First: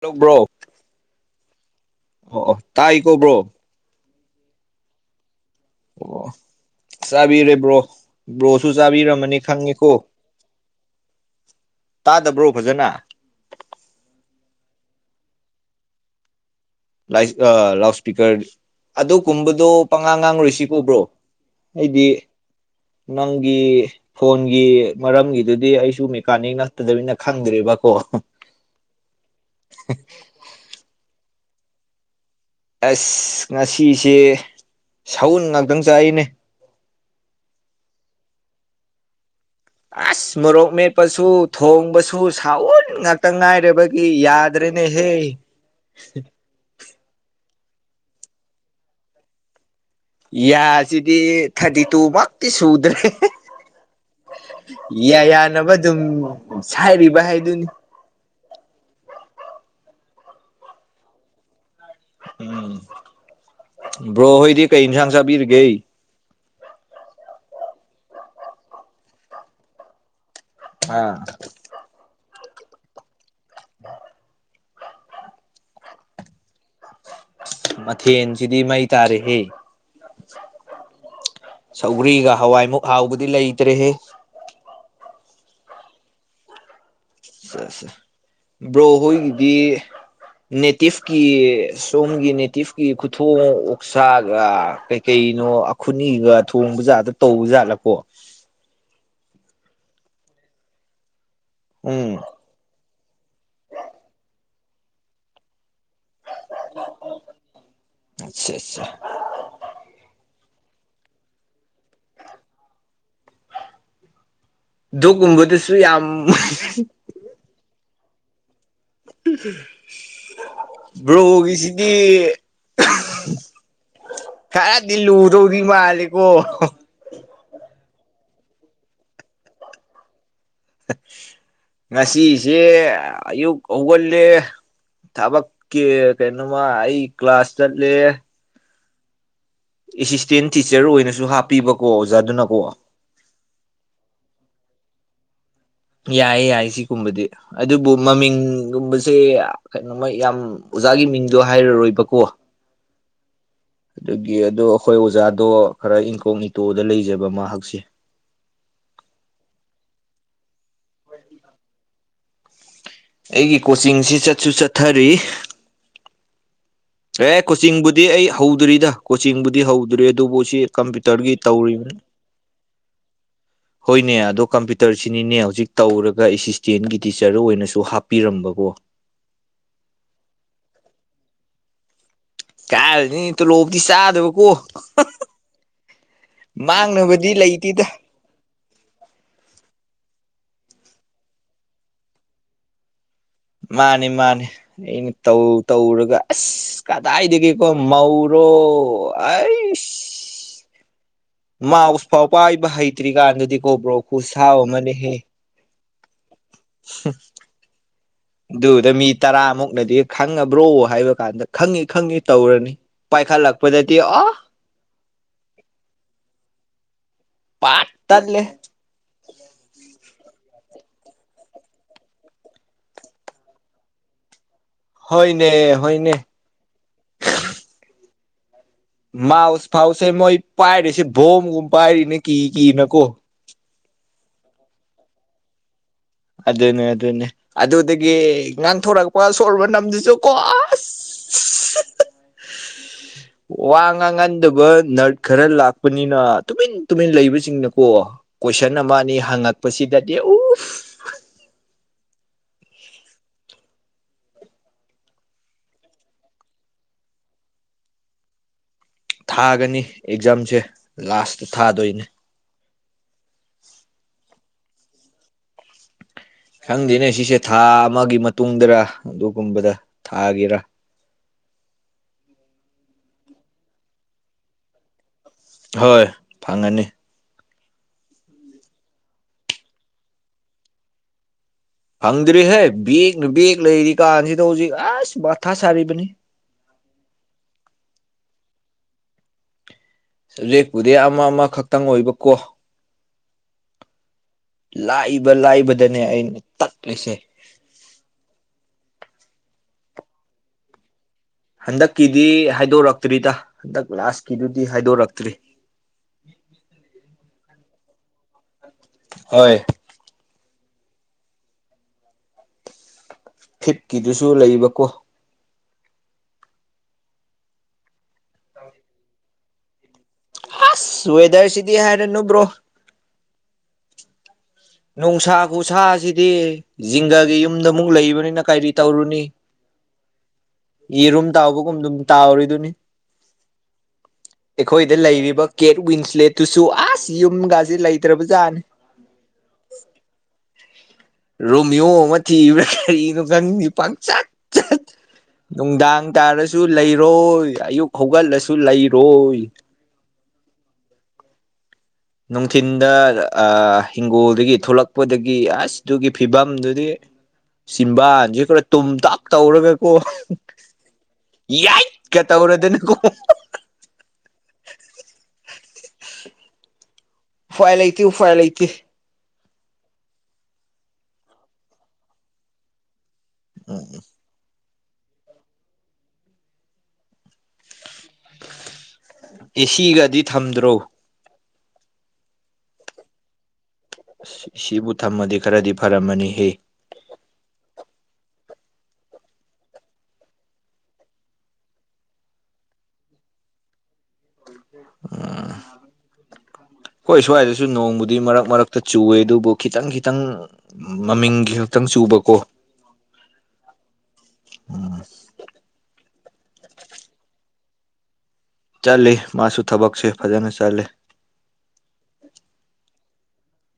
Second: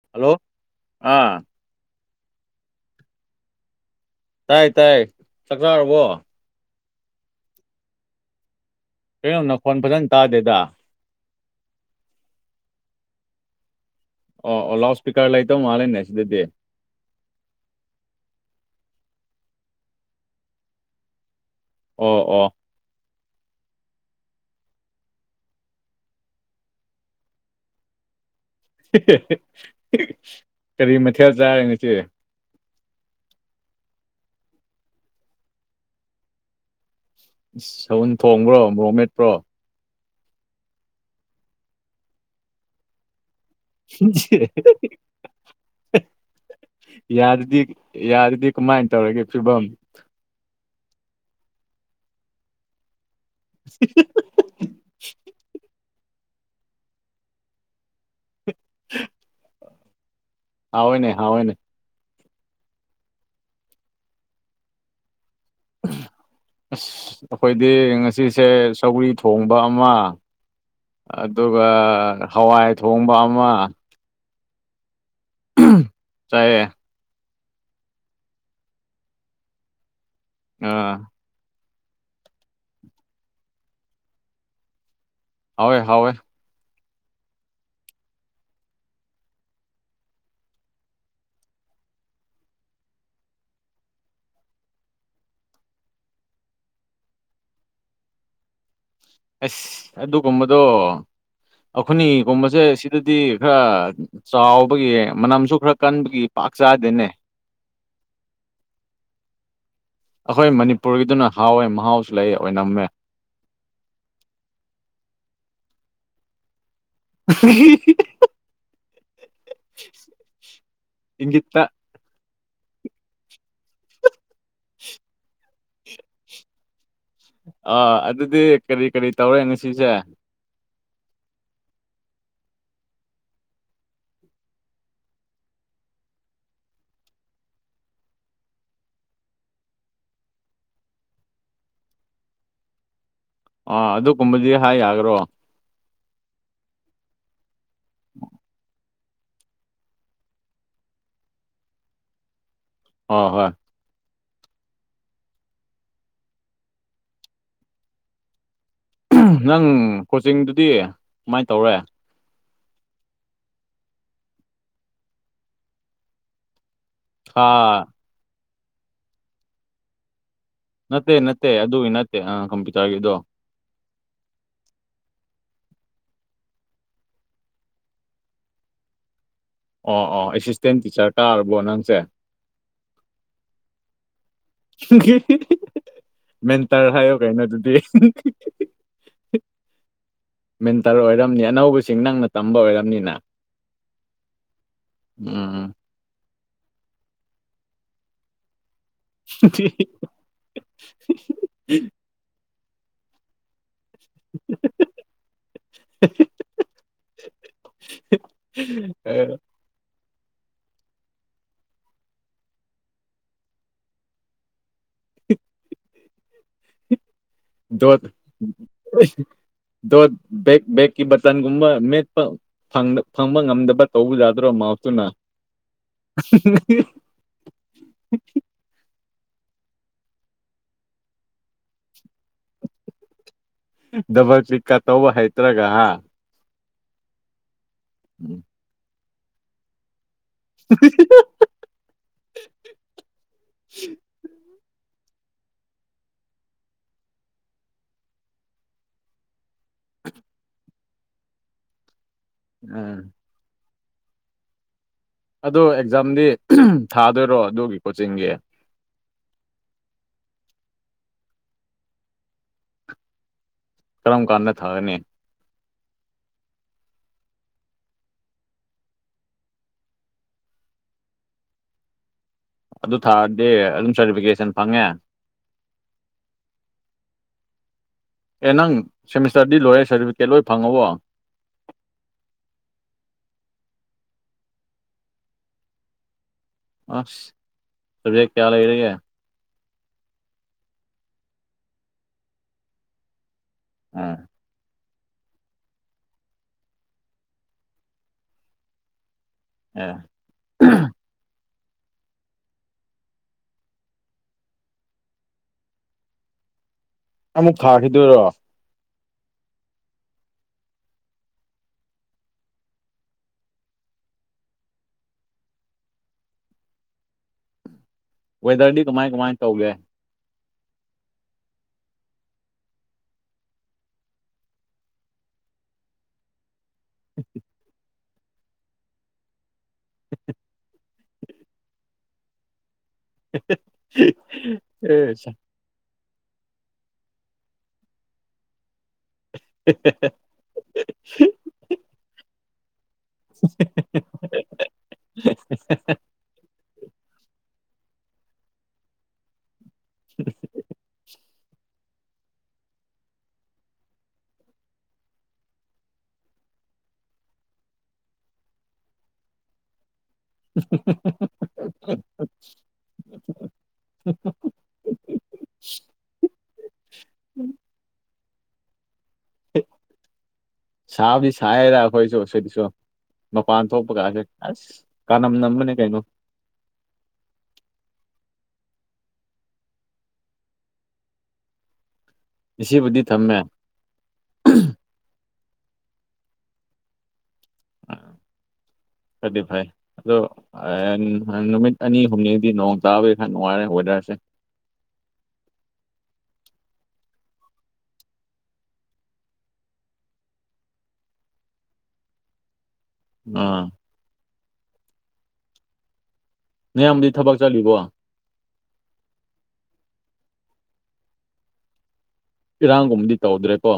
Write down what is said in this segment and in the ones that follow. ꯇꯧꯕ꯭ꯔꯣ hello ꯑꯥ ꯑꯣ ꯑꯣ ꯇꯥꯏꯀꯣ ꯕ꯭ꯔꯣ ꯇꯥꯏ ꯇꯥꯏ ꯆꯥꯛ ꯆꯥꯔꯕꯣ ꯑꯣ ꯆꯥꯕꯤꯔꯦ ꯕ꯭ꯔꯣ ꯕ꯭ꯔꯣꯁꯨ ꯆꯥꯕꯤꯔꯝꯃꯅꯤ ꯀꯩꯅꯣ ꯅꯈꯣꯟ ꯈꯪꯉꯤꯀꯣ ꯐꯖꯅ ꯇꯥꯗꯦꯗ ꯇꯥꯗꯕ꯭ꯔꯣ ꯐꯖꯅ ꯑꯣ ꯑꯣ ꯂꯥꯎ ꯁ꯭ꯄꯤꯀꯔ ꯂꯩꯇ ꯃꯥꯜꯂꯦꯅꯦ ꯁꯤꯗꯗꯤ ꯂꯥꯏꯁ ꯑ ꯂꯥꯎ ꯏꯁꯄꯤꯀꯔ ꯑꯗꯨ ꯀꯨꯝꯕꯗꯣ ꯄꯪꯉꯥꯡ ꯉꯥꯡꯔꯣꯏꯁꯤꯀꯣ ꯕ꯭ꯔꯣ ꯑꯩꯗꯤ ꯑꯣ ꯑꯣ ꯅꯪꯒꯤ ꯐꯣꯟꯒꯤ ꯃꯔꯝꯒꯤꯗꯨꯗꯤ ꯑꯩꯁꯨ ꯃꯦꯀꯥꯅꯤꯛ ꯅꯠꯇꯗꯃꯤꯅ ꯈꯪꯗ꯭ꯔꯦꯕꯀꯣ [unintelligible] ꯀꯔꯤ ꯃꯊꯦꯜ ꯆꯥꯔꯦ ꯉꯁꯤ ꯑꯩꯁ ꯉꯁꯤꯁꯦ ꯁꯎꯟ ꯉꯥꯛꯇꯪ ꯆꯥꯏꯅꯦ ꯏꯁ ꯁꯎꯟ ꯊꯣꯡꯕ꯭ꯔꯣ ꯃꯣꯔꯣꯛ ꯃꯦꯠꯄ꯭ꯔꯣ ꯑꯁ ꯃꯣꯔꯣꯛ ꯃꯦꯠꯄꯁꯨ ꯊꯣꯡꯕꯁꯨ ꯁꯥꯎꯟ ꯉꯥꯛꯇ ꯉꯥꯏ ꯔꯕꯒꯤ ꯌꯥꯗ꯭ꯔꯦꯅꯦ ꯍꯦ ꯌꯥꯗꯗꯤ ꯌꯥꯗꯗꯤ ꯀꯃꯥꯏꯟ ꯇꯧꯔꯤꯒꯦ ꯐꯤꯕꯝ ꯌꯥꯁꯤꯗꯤ ꯊꯥꯔꯇꯤ ꯇꯨ ꯃꯛꯇꯤ ꯁꯨꯗ꯭ꯔꯦ [unintelligible] ꯌꯥ ꯌꯥꯅꯕ ꯑꯗꯨꯝ ꯁꯥꯏꯕꯤꯕ ꯍꯥꯏꯗꯨꯅꯤ [unintelligible] ꯍꯥꯎꯋꯦꯅꯦ ꯍꯥꯎꯋꯦꯅꯦ ꯎꯝ ꯕ꯭ꯔꯣ ꯍꯣꯏꯗꯤ ꯀꯩ ꯏꯟꯁꯥꯡ ꯆꯥꯕꯤꯔꯒꯦ ꯑꯁ ꯑꯩꯈꯣꯏꯗꯤ ꯉꯁꯤꯁꯦ ꯁꯧꯒ꯭ꯔꯤ ꯊꯣꯡꯕ ꯑꯃ ꯑꯥ ꯑꯗꯨꯒ ꯍꯋꯥꯏ ꯊꯣꯡꯕ ꯑꯃ [unintelligible] ꯆꯥꯏꯌꯦ ꯃꯊꯦꯜꯁꯤꯗꯤ ꯃꯩ ꯇꯥꯔꯦꯍꯦ ꯑ ꯁꯧꯒ꯭ꯔꯤꯒ ꯍꯋꯥꯏꯃꯨꯛ ꯍꯥꯎꯕꯗꯤ ꯂꯩꯇ꯭ꯔꯦꯍꯦ ꯍꯥꯎꯋꯦ ꯍꯥꯎꯋꯦ ꯁꯦ ꯁꯦ ꯕ꯭ꯔꯣꯍꯣꯏꯒꯤꯗꯤ ꯅꯦꯇꯤꯞꯀꯤ ꯁꯣꯝꯒꯤ ꯅꯦꯇꯤꯞꯀꯤ ꯈꯨꯊꯣꯡ ꯑꯣꯛꯁꯥꯒ ꯀꯩꯅꯣ ꯑꯈꯨꯅꯤꯒ ꯊꯣꯡꯕ ꯖꯥꯠꯇ ꯇꯧꯕꯖꯥꯠꯂꯀꯣ ꯑꯁ ꯑꯗꯨꯒꯨꯝꯕꯗꯣ ꯑꯈꯣꯏꯅꯤ ꯎꯝ ꯒꯨꯝꯕꯁꯦ ꯁꯤꯗꯗꯤ ꯈꯔ ꯆꯥꯎꯕꯒꯤ ꯃꯅꯝꯁꯨ ꯈꯔ ꯀꯟꯕꯒꯤ ꯄꯥꯛ ꯆꯥꯗꯦꯅꯦ ꯑꯠꯁꯥ ꯑꯠꯁꯥ ꯑꯩꯈꯣꯏ ꯃꯅꯤꯄꯨꯔꯒꯤꯗꯨꯅ ꯍꯥꯎꯋꯦ ꯃꯍꯥꯎꯁꯨ ꯂꯩ ꯑꯣꯏꯅꯝꯃꯦ ꯗꯨꯒꯨꯝꯕꯗꯨꯁꯨ ꯌꯥꯝ [unintelligible] ꯏꯪꯒꯤꯠꯇ ꯕ꯭ꯔꯣꯒꯤꯁꯤ ꯗꯤ [unintelligible] ꯈꯔꯗꯤ ꯂꯨꯗꯧ ꯔꯤꯃꯥꯂꯤꯀꯣ ꯑꯥ ꯑꯗꯨꯗꯤ ꯀꯔꯤ ꯀꯔꯤ ꯇꯧꯔꯦ ꯉꯁꯤꯁꯦ ꯉꯁꯤꯁꯦ ꯑꯌꯨꯛ ꯍꯧꯒꯜꯂꯦ ꯊꯕꯛꯀꯤ ꯀꯩꯅꯣꯃ ꯑꯩ ꯀ꯭ꯂꯥꯁ ꯆꯠꯂꯦ ꯑꯦꯁꯤꯁꯇꯦꯟ ꯇꯤꯆꯔ ꯑꯣꯏꯅꯁꯨ ꯍꯥꯞꯄꯤꯕꯀꯣ ꯑꯣꯖꯥꯗꯨꯅꯀꯣ ꯑ ꯑꯗꯨꯒꯨꯝꯕꯗꯤ ꯍꯥꯏ ꯌꯥꯒꯔꯣ ꯌꯥꯏ ꯌꯥꯏ ꯁꯤꯒꯨꯝꯕꯗꯤ ꯑꯗꯨꯕꯨ ꯃꯃꯤꯡꯒꯨꯝꯕꯁꯦ ꯀꯩꯅꯣ ꯃꯣꯏ ꯌꯥꯝ ꯑꯣꯖꯥꯒꯤ ꯃꯤꯡꯗꯣ ꯍꯥꯏꯔꯔꯣꯏꯕꯀꯣ ꯑꯣ ꯍꯣꯏ ꯑꯗꯨꯒꯤ ꯑꯗꯣ ꯑꯩꯈꯣꯏ ꯑꯣꯖꯥꯗꯣ ꯈꯔ ꯏꯪꯀꯣꯛ ꯏꯇꯣꯗ ꯂꯩꯖꯕ ꯃꯍꯥꯛꯁꯦ ꯅꯪ ꯀꯣꯆꯤꯡꯗꯨꯗꯤ ꯀꯃꯥꯏ ꯇꯧꯔꯦ ꯑꯩꯒꯤ ꯀꯣꯆꯤꯡꯁꯤ ꯆꯠꯁꯨ ꯆꯠꯊꯔꯤ ꯑꯦ ꯊꯥ ꯀꯣꯆꯤꯡꯕꯨꯗꯤ ꯑꯩ ꯍꯧꯗꯔꯤꯗ ꯀꯣꯆꯤꯡꯕꯨꯗꯤ ꯍꯧꯗꯔꯤ ꯑꯗꯨꯕꯨ ꯁꯤ ꯅꯠꯇꯦ ꯀꯝꯄ꯭ꯌꯨꯇꯔꯒꯤ ꯅꯠꯇꯦ ꯇꯧꯔꯤꯕꯅꯤ ꯑꯗꯨꯒꯤ ꯅꯠꯇꯦ ꯑ ꯀꯝꯄ꯭ꯌꯨꯇꯔꯒꯤꯗꯣ ꯍꯣꯏꯅꯦ ꯑꯗꯣ ꯀꯝꯄ꯭ꯌꯨꯇꯔꯁꯤꯅꯤꯅꯦ ꯍꯧꯖꯤꯛ ꯇꯧꯔꯒ ꯑꯦꯁꯤꯁꯇꯦꯟꯒꯤ ꯇꯤꯆꯔ ꯑꯣꯏꯅꯁꯨ ꯍꯥꯞꯄꯤꯔꯝꯕꯀꯣ ꯑꯣ ꯑꯣ ꯑꯦꯁꯤꯁꯇꯦꯟ ꯇꯤꯆꯔ ꯀꯥꯔꯕꯣ ꯅꯪꯁꯦ ꯀꯥꯔꯤꯅꯤ ꯇꯨꯂꯣꯞꯇꯤ ꯆꯥꯗꯕ ꯀꯣ [unintelligible] ꯃꯦꯟꯇꯔ ꯍꯥꯏꯌꯣ ꯃꯥꯡꯅꯕꯗꯤ ꯀꯩꯅꯣ ꯑꯗꯨꯗꯤ ꯂꯩꯇꯦꯗ ꯃꯦꯟꯇꯔ ꯑꯣꯏꯔꯝꯅꯤ ꯑꯅꯧꯕꯁꯤꯡ ꯅꯪꯅ ꯇꯝꯕ ꯑꯣꯏꯔꯝꯅꯤꯅ ꯃꯥꯅꯤ ꯃꯥꯅꯤ ꯑꯩꯅ ꯇꯧ ꯇꯧꯔꯒ ꯑꯁ ꯀꯗꯥꯏꯗꯒꯤꯀꯣ ꯃꯧꯔꯣ [unintelligible] ꯃꯥꯎꯁꯐꯥꯎ ꯄꯥꯏꯕ ꯍꯩꯇ꯭ꯔꯤꯀꯥꯟꯗꯗꯤ ꯀꯣ ꯕ꯭ꯔꯣ ꯈꯨꯁꯥꯎ ꯑꯃꯅꯤꯍꯦ [inaudible] ꯑꯗꯨꯗ ꯃꯤ ꯑ ꯇꯔꯥꯃꯨꯛꯅꯗꯤ ꯈꯪꯉꯕ꯭ꯔꯣ ꯍꯥꯏꯕ ꯀꯥꯟꯗ ꯈꯪꯉꯤ ꯈꯪꯉꯤ ꯇꯧꯔꯅꯤ ꯄꯥꯏꯈꯠꯂꯛꯄꯗꯗꯤ ꯑꯣ ꯄꯥꯠ ꯗꫭꯠ ꯇꯠꯂꯦ ꯗꫭꯠ ꯕꯦꯛ ꯕꯦꯛꯀꯤ ꯕꯥꯇꯟꯒꯨꯨꯝꯕ ꯃꯦꯠꯄ ꯐꯪꯕ ꯐꯪꯕ ꯉꯝꯗꯕ ꯇꯧꯕ ꯌꯥꯗ꯭ꯔꯣ ꯃꯥꯎꯇꯨꯅ ꯍꯣꯏꯅꯦ ꯍꯣꯏꯅꯦ ꯃꯥꯎꯁ ꯐꯥꯎꯁꯦ ꯃꯣꯏ ꯄꯥꯏꯔꯤꯁꯦ ꯕꯣꯝꯒꯨꯝꯕ ꯄꯥꯏꯔꯤꯅꯦ ꯀꯤ ꯀꯤꯅꯀꯣ ꯗꯕꯜ ꯀꯤꯂꯛꯀ ꯇꯧꯕ ꯍꯩꯇ꯭ꯔꯒ ꯍꯥ ꯑꯗꯨꯅꯦ ꯑꯗꯨꯅꯦ ꯑꯗꯨꯗꯒꯤ ꯎꯝ ꯉꯥꯡꯊꯣꯔꯛꯄ ꯁꯣꯔ ꯃꯅꯝꯗꯨꯁꯨ ꯀꯣ [inaudible] ꯑꯁ ꯋꯥ ꯉꯥꯡ ꯉꯟꯗꯕ ꯅꯔꯠ ꯈꯔ ꯂꯥꯛꯄꯅꯤꯅ ꯇꯨꯃꯤꯟ ꯇꯨꯃꯤꯟ ꯂꯩꯕꯁꯤꯡꯅꯀꯣ ꯀꯣꯏꯁꯟ ꯑꯃ ꯑꯅꯤ ꯍꯪꯉꯛꯄꯁꯤꯗꯗꯤ ꯎꯐ ꯎꯝ꯫ ꯑꯗꫭ ꯑꯦꯛꯖꯥꯝꯗꯤ ꯊꯥꯗꯣꯏꯔꯣ ꯑꯗꯨꯒꯤ ꯀꯣꯆꯤꯡꯒꯤ ꯊꯥꯒꯅꯤ ꯑꯦꯛꯖꯥꯝꯁꯦ ꯂꯥꯁꯇ ꯊꯥꯗꯣꯏꯅꯦ [inaudible] ꯀꯔꯝ ꯀꯥꯟꯗ ꯊꯥꯒꯅꯤ ꯁꯪꯗꯦꯅꯦ ꯁꯤꯁꯦ ꯊꯥ ꯑꯃꯒꯤ ꯃꯇꯨꯡꯗꯔ ꯑꯗꯨꯒꯨꯝꯕꯗ ꯊꯥꯒꯤꯔ ꯑꯗꯨ ꯊꯥꯔꯗꯤ ꯑꯗꯨꯝ ꯁꯥꯔꯇꯤꯐꯤꯀꯦꯁꯟ ꯐꯪꯉꯦ ꯍꯣꯏ ꯐꯪꯉꯅꯤ ꯑꯦ ꯅꯪ ꯁꯦꯃꯤꯁꯇꯔꯗꯤ ꯂꯣꯏꯔꯦ ꯁꯥꯔꯇꯤꯐꯤꯀꯦꯠ ꯂꯣꯏ ꯐꯪꯉꯕꯣ꯫ ꯐꯪꯗ꯭ꯔꯤꯍꯦ ꯕꯦꯛꯅ ꯕꯦꯛ ꯂꯩꯔꯤ ꯀꯥꯟꯁꯤꯗ ꯍꯧꯖꯤꯛ ꯑꯦꯁ ꯃꯥꯊꯥ ꯁꯥꯔꯤꯕꯅꯤ ꯑꯁ ꯁꯕꯖꯦꯛ ꯀꯌꯥ ꯂꯩꯔꯒꯦ ꯁꯕꯖꯦꯛꯄꯨꯗꯤ ꯑꯃ ꯑꯃꯈꯛꯇꯪ ꯑꯣꯏꯕꯀꯣ ꯎꯝ꯫ ꯂꯥꯏꯕ ꯂꯥꯏꯕꯗꯅꯦ ꯑꯩꯅ ꯇꯠꯂꯤꯁꯦ ꯑ ꯍꯟꯗꯛꯀꯤꯗꯤ ꯍꯥꯏꯗꯣꯔꯛꯇ꯭ꯔꯤꯗ ꯍꯟꯗꯛ ꯂꯥꯁꯀꯤꯗꯨꯗꯤ ꯍꯥꯏꯗꯣꯔꯛꯇ꯭ꯔꯤ꯫ ꯑꯃꯨꯛ ꯊꯥꯈꯤꯗꯣꯏꯔꯣ ꯍꯣꯏ ꯐꯤꯞꯀꯤꯗꯨꯁꯨ ꯂꯩꯕ ꯀꯣ ꯋꯦꯗꯔꯗꯤ ꯀꯃꯥꯏ ꯀꯃꯥꯏ ꯇꯧꯒꯦ ꯑꯁ ꯋꯦꯗꯔꯁꯤꯗꯤ ꯍꯥꯏꯔꯅꯣ ꯕ꯭ꯔꯣ ꯅꯨꯡꯁꯥ ꯈꯨꯁꯥꯁꯤꯗꯤ ꯖꯤꯡꯒꯒꯤ ꯌꯨꯝꯗ ꯑꯃꯨꯛ ꯂꯩꯕꯅꯤꯅ ꯀꯔꯤ ꯇꯧꯔꯨꯅꯤ ꯌꯦꯔꯨꯝ ꯇꯥꯎꯕꯒꯨꯝ ꯑꯗꯨꯝ ꯇꯥꯎꯔꯤꯗꯨꯅꯤ ꯑꯩꯈꯣꯏꯗ ꯑꯦ ꯂꯩꯔꯤꯕ ꯀꯦꯠ ꯋꯤꯡꯁ ꯂꯦꯠꯇꯨꯁꯨ ꯑꯁ ꯌꯨꯝꯒꯁꯦ ꯂꯩꯇ꯭ꯔꯕ ꯖꯥꯠꯅꯤ [inaudible] ꯔꯣꯃꯤꯌꯣ ꯑꯃ ꯊꯤꯕ꯭ꯔꯥ ꯀꯔꯤꯅꯣ ꯈꯪꯒꯤ ꯄꯪꯆꯠ ꯆꯠ ꯅꯨꯡꯗꯥꯡ ꯇꯥꯔꯁꯨ ꯂꯩꯔꯣꯏ ꯑꯌꯨꯛ ꯍꯧꯒꯠꯂꯁꯨ ꯂꯩꯔꯣꯏ [inaudible] ꯅꯨꯡꯊꯤꯟꯗ ꯑꯥ ꯍꯤꯡꯒꯣꯜꯗꯒꯤ ꯊꯣꯛꯂꯛꯄꯗꯒꯤ ꯑꯁ ꯑꯗꯨꯒꯤ ꯐꯤꯕꯝꯗꯨꯗꯤ ꯆꯤꯝꯕꯥꯟꯁꯦ ꯈꯔ ꯇꯨꯝ ꯇꯥꯛ ꯇꯧꯔꯒ ꯀꯣ [inaudible] ꯌꯥꯏꯀ ꯇꯧꯔꯗꯅꯀꯣ [inaudible] ꯎꯐꯥꯏ ꯂꯩꯇꯦ ꯎꯐꯥꯏ ꯂꯩꯇꯦ ꯁꯥꯕꯨꯗꯤ ꯁꯥꯏꯗ ꯑꯩꯈꯣꯏꯁꯨ ꯁꯤꯗꯁꯨ ꯃꯄꯥꯟ ꯊꯣꯛꯄ ꯀꯥꯁꯦ ꯑꯁ ꯀꯥꯟꯅꯝ ꯅꯝꯕꯅꯦ ꯀꯩꯅꯣ ꯑꯦ ꯁꯤ ꯒꯗꯤ ꯊꯝꯗ꯭ꯔꯣ ꯑꯦ ꯁꯤ ꯕꯨꯗꯤ ꯊꯝꯃꯦ ꯑꯁ ꯁꯤꯕꯨ ꯊꯝꯃꯗꯤ ꯈꯔꯗꯤ ꯐꯔꯝꯃꯅꯤ ꯍꯦ ꯐꯗꯤ ꯐꯩ ꯑꯗꯣ ꯅꯨꯃꯤꯠ ꯑꯅꯤ ꯍꯨꯝꯅꯤꯗꯤ ꯅꯣꯡ ꯇꯥꯕꯒꯤ ꯈꯔ ꯅꯨꯡꯉꯥꯏꯔꯦ ꯋꯦꯗꯔꯁꯦ [unintelligible] ꯈꯣꯏ ꯁ꯭ꯋꯥꯏꯗꯁꯨ ꯅꯣꯡꯕꯨꯗꯤ ꯃꯔꯛ ꯃꯔꯛꯇ ꯆꯨꯋꯦ ꯑꯗꯨꯕꯨ ꯈꯤꯇꯪ ꯈꯤꯇꯪ ꯃꯃꯤꯡꯒꯤ ꯈꯛꯇꯪ ꯆꯨꯕꯀꯣ ꯎꯝ ꯎꯝ ꯅꯌꯥꯝꯕꯗꯤ ꯊꯕꯛ ꯆꯠꯂꯤꯕꯣ ꯆꯠꯂꯤ ꯃꯥꯁꯨ ꯊꯕꯛꯁꯦ ꯐꯖꯅ ꯆꯠꯂꯤ ꯏꯔꯥꯡꯒꯨꯝꯕꯗꯤ ꯇꯧꯗ꯭ꯔꯦꯀꯣ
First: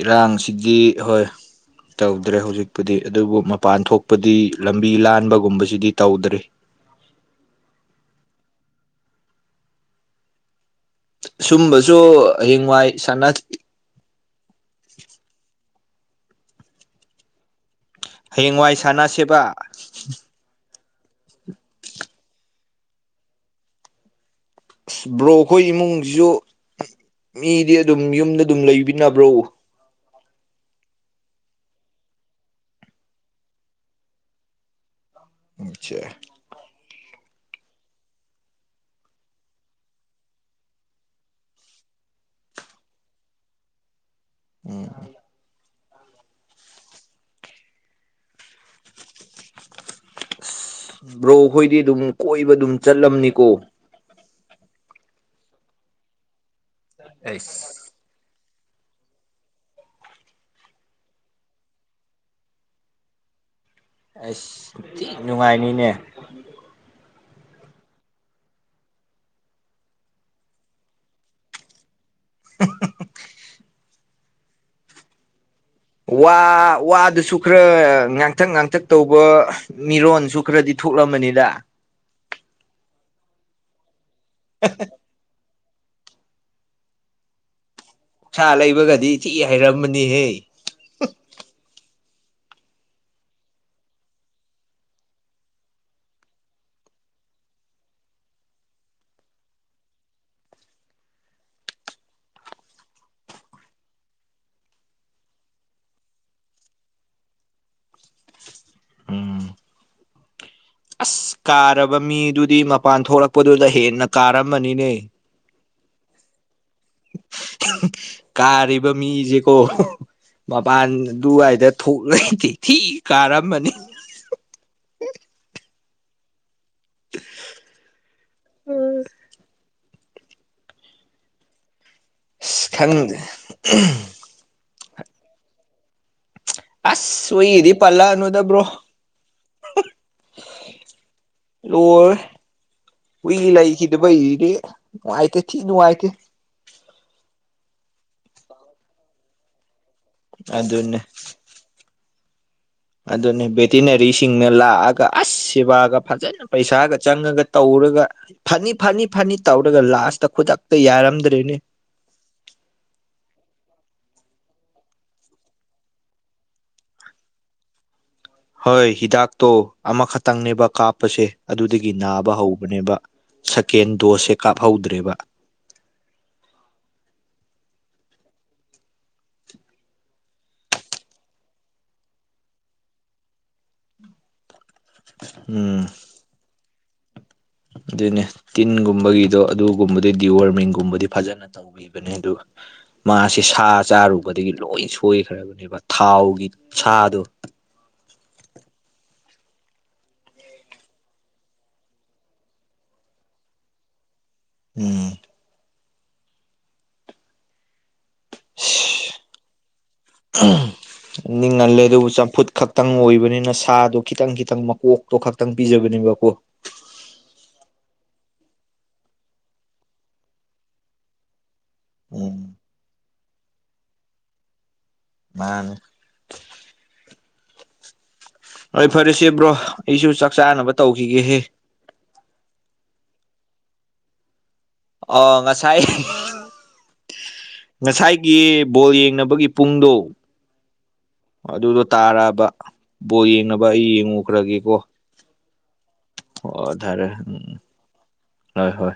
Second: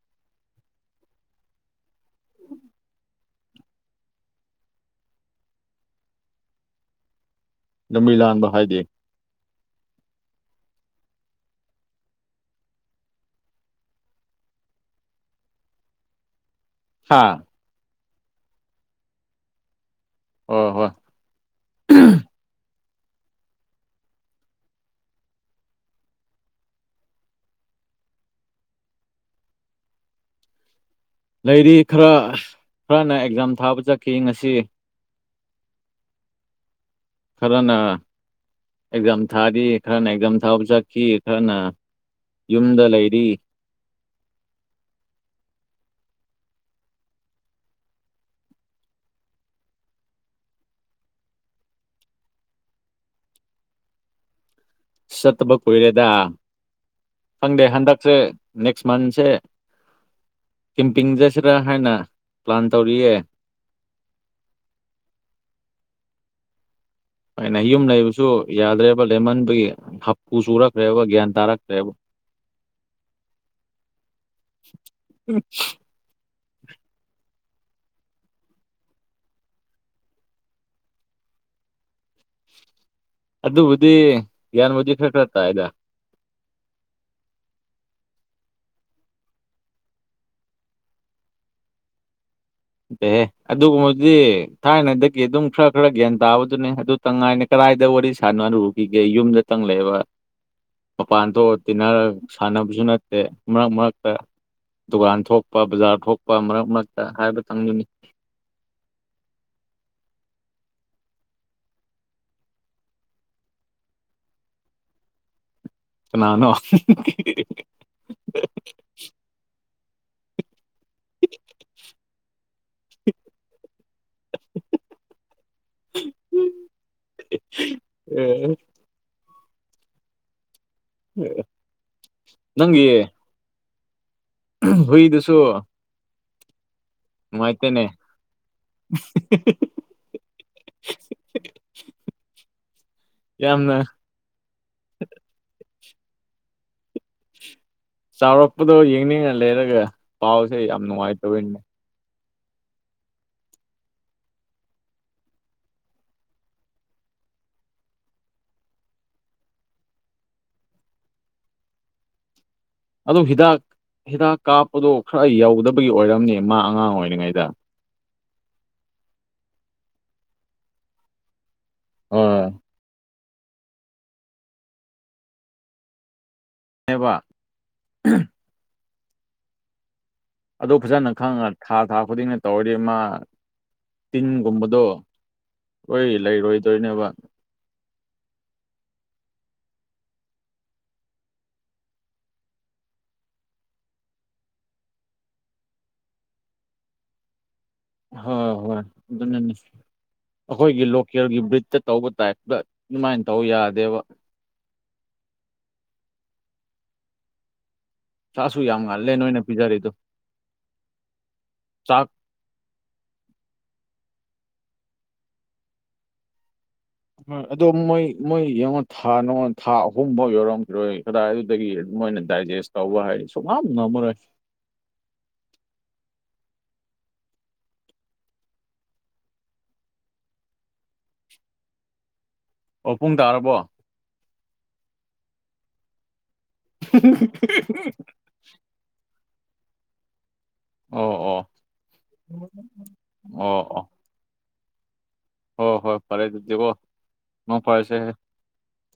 ꯏꯔꯥꯡꯁꯤꯗꯤ ꯍꯣꯏ ꯇꯧꯗ꯭ꯔꯦ ꯍꯧꯖꯤꯛꯄꯨꯗꯤ ꯑꯗꯨꯕꯨ ꯃꯄꯥꯟ ꯊꯣꯛꯄꯗꯤ ꯂꯝꯕꯤ ꯂꯥꯟꯕꯒꯨꯝꯕꯁꯤꯗꯤ ꯇꯧꯗ꯭ꯔꯤ ꯂꯝꯕꯤ ꯂꯥꯟꯕ ꯍꯥꯏꯗꯤ ꯁꯨꯝꯕꯁꯨ ꯍꯌꯦꯡꯋꯥꯏ ꯁꯥꯅ ꯍꯥꯥ ꯍꯌꯦꯡꯋꯥꯏ ꯁꯥꯟꯅꯁꯦꯕ ꯑꯣ ꯍꯣꯏ ꯑꯁ ꯕ꯭ꯔꯣ ꯈꯣꯏ ꯏꯃꯨꯡꯁꯤꯁꯨ ꯃꯤꯗꯤ ꯑꯗꯨꯝ ꯌꯨꯝꯗ ꯗꯨꯝ ꯂꯩꯕꯤꯅꯕ꯭ꯔꯣ ꯂꯩꯔꯤ ꯈꯔ ꯈꯔꯅ ꯑꯦꯛꯖꯥꯝ ꯊꯥꯕ ꯆꯠꯈꯤ ꯉꯁꯤ ꯆꯦ ꯈꯔꯅ ꯑꯦꯛꯖꯥꯝ ꯊꯥꯔꯤ ꯈꯔꯅ ꯑꯦꯛꯖꯥꯝ ꯊꯥꯕ ꯆꯠꯈꯤ ꯈꯔꯅ ꯌꯨꯝꯗ ꯂꯩꯔꯤ ꯎꯝ ꯕ꯭ꯔꯣꯈꯣꯏꯗꯤ ꯗꯨꯝ ꯀꯣꯏꯕ ꯗꯨꯝ ꯆꯠꯂꯝꯅꯤꯀꯣ ꯆꯠꯇꯕ ꯀꯨꯏꯔꯦꯗ ꯈꯪꯗꯦ ꯑꯩꯁ ꯍꯟꯗꯛꯁꯦ ꯅꯦꯛꯁ ꯃꯟꯁꯦ ꯀꯦꯝꯄꯤꯡ ꯆꯠꯁꯤꯔꯥ ꯍꯥꯏꯅ ꯄ꯭ꯂꯥꯟ ꯇꯧꯔꯤꯌꯦ ꯑꯁ ꯊꯤ ꯅꯨꯡꯉꯥꯏꯅꯤꯅꯦ ꯍꯣꯏꯅꯦ ꯌꯨꯝ ꯂꯩꯕꯁꯨ ꯌꯥꯗ꯭ꯔꯦꯕ ꯂꯦꯃꯟꯕꯒꯤ ꯍꯥꯄꯨ ꯆꯨꯔꯛꯈ꯭ꯔꯦꯕ ꯒ꯭ꯌꯥꯟ ꯇꯥꯔꯛꯇ꯭ꯔꯦꯕ [unintelligible] [unintelligible] ꯋꯥ ꯋꯥꯗꯨꯁꯨ ꯈ꯭ꯔ ꯉꯥꯡꯇꯛ ꯉꯥꯡꯇꯛ ꯇꯧꯕ ꯃꯤꯔꯣꯟꯁꯨ ꯈ꯭ꯔꯗꯤ ꯊꯣꯛꯂꯝꯃꯅꯤꯗ ꯑꯗꯨꯕꯨꯗꯤ ꯒ꯭ꯌꯥꯟꯕꯨꯗꯤ ꯈ꯭ꯔ ꯈ꯭ꯔ ꯇꯥꯏꯗ ꯁꯥ ꯂꯩꯕꯒꯗꯤ ꯊꯤ ꯍꯩꯔꯝꯃꯅꯤꯍꯦ [unintelligible] ꯑꯗꯨꯒꯨꯝꯕꯗꯤ ꯊꯥꯏꯅꯗꯒꯤ ꯑꯗꯨꯝ ꯈ꯭ꯔ ꯈ꯭ꯔ ꯒ꯭ꯌꯥꯟ ꯇꯥꯕꯗꯨꯅꯦ ꯑꯗꯨ ꯀꯪꯉꯥꯏꯅ ꯀꯔꯥꯏꯗ ꯋꯥꯔꯤ ꯁꯥꯥꯟꯅꯔꯨꯈꯤꯒꯦ ꯌꯨꯝꯗ ꯇꯪ ꯂꯩꯕ ꯃꯄꯥꯟ ꯊꯣꯛꯑ ꯇꯤꯟꯅꯔꯒ ꯁꯥꯟꯅꯕꯁꯨ ꯅꯠꯇꯦ ꯃꯔꯛ ꯃꯔꯛꯇ ꯗꯨꯀꯥꯟ ꯊꯣꯛꯄ ꯕꯖꯥꯔ ꯊꯣꯛꯄ ꯃꯔꯛ ꯃꯔꯛꯇ ꯍꯥꯏꯕꯇꯪꯗꯨꯅꯤ ꯎꯝ ꯑꯁ ꯀꯥꯔꯕ ꯃꯤꯗꯨꯗꯤ ꯃꯄꯥꯟ ꯊꯣꯛꯂꯛꯄꯗꯨꯗ ꯍꯦꯟꯅ ꯀꯥꯔꯝꯃꯅꯤꯅꯦ ꯀꯅꯥꯅꯣ [unintelligible] ꯀꯥꯔꯤꯕ ꯃꯤꯁꯦꯀꯣ ꯃꯄꯥꯟ ꯑꯗꯨꯋꯥꯏꯗ ꯊꯣꯛꯂꯩ ꯇꯦ ꯊꯤ ꯀꯥꯔꯝꯃꯅꯤ ꯑ [unintelligible] ꯑ ꯑꯁ ꯈꯪꯗꯦ [unintelligible] ꯍꯨꯏꯗꯨꯁꯨ ꯑꯁ ꯍꯨꯏꯗꯤ ꯅꯨꯡꯉꯥꯏꯇꯦꯅꯦ ꯄꯜꯂꯅꯨꯗ ꯕ꯭ꯔꯣ ꯂꯣꯏ ꯍꯨꯏ ꯌꯥꯝꯅ ꯂꯩꯈꯤꯗꯕꯩ ꯏꯗꯤ ꯅꯨꯡꯉꯥꯏꯇꯦ ꯊꯤꯟ ꯅꯨꯡꯉꯥꯏꯇꯦ ꯆꯥꯎꯔꯛꯄꯗꯣ ꯌꯦꯡꯅꯤꯡꯉ ꯂꯩꯔꯒ ꯄꯥꯎꯁꯦ ꯌꯥꯝ ꯑꯗꯨꯅꯦ ꯅꯨꯡꯉꯥꯏꯇꯕꯩꯅꯦ ꯑꯗꯨꯅꯤ ꯚꯦꯇꯤꯅꯔꯤꯁꯤꯡꯅ ꯂꯥꯛꯑꯒ ꯑꯁ ꯁꯦꯕꯥꯒ ꯐꯖꯅ ꯄꯩꯁꯥꯒ ꯆꯪꯉꯒ ꯇꯧꯔꯒ ꯐꯅꯤ ꯐꯅꯤ ꯐꯅꯤ ꯇꯧꯔꯒ ꯂꯥꯁꯇ ꯈꯨꯗꯛꯇ ꯌꯥꯔꯝꯗ꯭ꯔꯦꯅꯦ ꯑꯗꯨ ꯍꯤꯗꯥꯛ ꯍꯤꯗꯥꯛ ꯀꯥꯞꯄꯗꯣ ꯈꯔ ꯌꯧꯗꯕꯒꯤ ꯑꯣꯏꯔꯝꯅꯦ ꯃꯥ ꯑꯉꯥꯡ ꯑꯣꯏꯔꯤꯉꯩꯗ ꯍꯣꯏ ꯍꯤꯗꯥꯛꯇꯣ ꯑꯃꯈꯛꯇꯪꯅꯦꯕ ꯀꯥꯞꯄꯁꯦ ꯑꯗꯨꯗꯒꯤ ꯅꯥꯕ ꯍꯣꯏ ꯍꯧꯕꯅꯦꯕ ꯁꯦꯀꯦꯟ ꯗꯣꯁꯁꯦ ꯀꯥꯞꯍꯧꯗ꯭ꯔꯦꯕ ꯑꯦꯕ ꯑꯗꯨ ꯐꯖꯅ ꯈꯪꯉ ꯊꯥ ꯊꯥ ꯈꯨꯗꯤꯡꯅ ꯇꯧꯔꯗꯤ ꯃꯥ ꯇꯤꯟꯒꯨꯝꯕꯗꯣ ꯎꯝ ꯍꯣꯏ ꯂꯩꯔꯣꯏꯗꯣꯏꯅꯦꯕ ꯑꯗꯨꯅꯦ ꯇꯤꯟꯒꯨꯝꯕꯒꯤꯗꯣ ꯑꯗꯨꯒꯨꯝꯕꯗꯤ ꯗꯤ ꯋꯥꯔꯃꯤꯡꯒꯨꯝꯕꯗꯤ ꯐꯖꯅ ꯇꯧ ꯕꯤꯕꯅꯦ ꯑꯗꯨꯒ ꯃꯥꯁꯦ ꯁꯥ ꯆꯥꯔꯨꯕꯗꯒꯤ ꯂꯣꯏ ꯁꯣꯏꯈ꯭ꯔꯕꯅꯦꯕ ꯊꯥꯎꯒꯤ ꯁꯥꯗꯣ ꯍꯣꯏ ꯍꯣꯏ ꯑꯗꯨꯅꯅꯤ ꯑꯩꯈꯣꯏꯒꯤ ꯂꯣꯀꯦꯜꯒꯤ ꯕ꯭ꯔꯤꯠꯇ ꯇꯧꯕ ꯇꯥꯏꯞꯇ ꯑꯗꯨꯃꯥꯏꯅ ꯇꯧ ꯌꯥꯗꯦꯕ ꯎꯝ ꯁꯥꯁꯨ ꯌꯥꯝ ꯁꯤ ꯉꯜꯂꯦ ꯅꯣꯏꯅ ꯄꯤꯖꯔꯤꯗꯣ [unintelligible] ꯅꯤꯡꯍꯜꯂꯦ ꯆꯥꯛ ꯑꯗꯨꯕꯨ ꯆꯝꯐꯨꯠ ꯈꯛ ꯇꯪ ꯑꯣꯏꯕꯅꯤꯅ ꯁꯥꯗꯣ ꯈꯤꯇꯪ ꯈꯤꯇꯪ ꯃꯀꯣꯛꯇꯣ ꯈꯛꯇꯪ ꯄꯤꯖꯕꯅꯦꯕꯀꯣ ꯍꯣꯏ ꯑꯗꯣ ꯃꯣꯏ ꯃꯣꯏ ꯌꯦꯡꯉꯣ ꯊꯥ ꯅꯣ ꯊꯥ ꯑꯍꯨꯝꯐꯥꯎ ꯌꯧꯔꯝꯈꯤꯔꯣꯏ ꯀꯗꯥꯏꯗꯒꯤ ꯃꯣꯏꯅ ꯎꯝ ꯗꯥꯏꯖꯦꯁ ꯇꯧꯕ ꯍꯥꯏꯗꯤ ꯁꯨꯡꯉꯝ ꯉꯝꯃꯔꯣꯏ ꯃꯥꯅꯦ ꯍꯣꯏ ꯐꯔꯦꯁꯦ ꯕ꯭ꯔꯣ ꯑꯩꯁꯨ ꯆꯥꯛ ꯆꯥꯅꯕ ꯇꯧꯈꯤꯒꯦꯍꯦ ꯑꯣ ꯄꯨꯡ ꯇꯥꯔꯕꯣ ꯑꯣ ꯉꯁꯥꯏ [unintelligible] ꯉꯁꯥꯏꯒꯤ ꯕꯣꯜ ꯌꯦꯡꯅꯕꯒꯤ ꯄꯨꯡꯗꯣ ꯑꯣ ꯑꯣ ꯑꯗꯨꯗꯣ ꯇꯥꯔꯛꯑꯕ ꯕꯣꯠ ꯌꯦꯡꯅꯕ ꯑꯩ ꯌꯦꯡꯉꯨꯈ꯭ꯔꯒꯦꯀꯣ ꯍꯣ ꯍꯣꯏ ꯐꯔꯦ ꯑꯗꯨꯗꯤ ꯀꯣ ꯑꯣ ꯊꯥꯔꯦ ꯎꯝ ꯃꯪ ꯐꯔꯁꯦ ꯍꯣꯏ ꯍꯣꯏ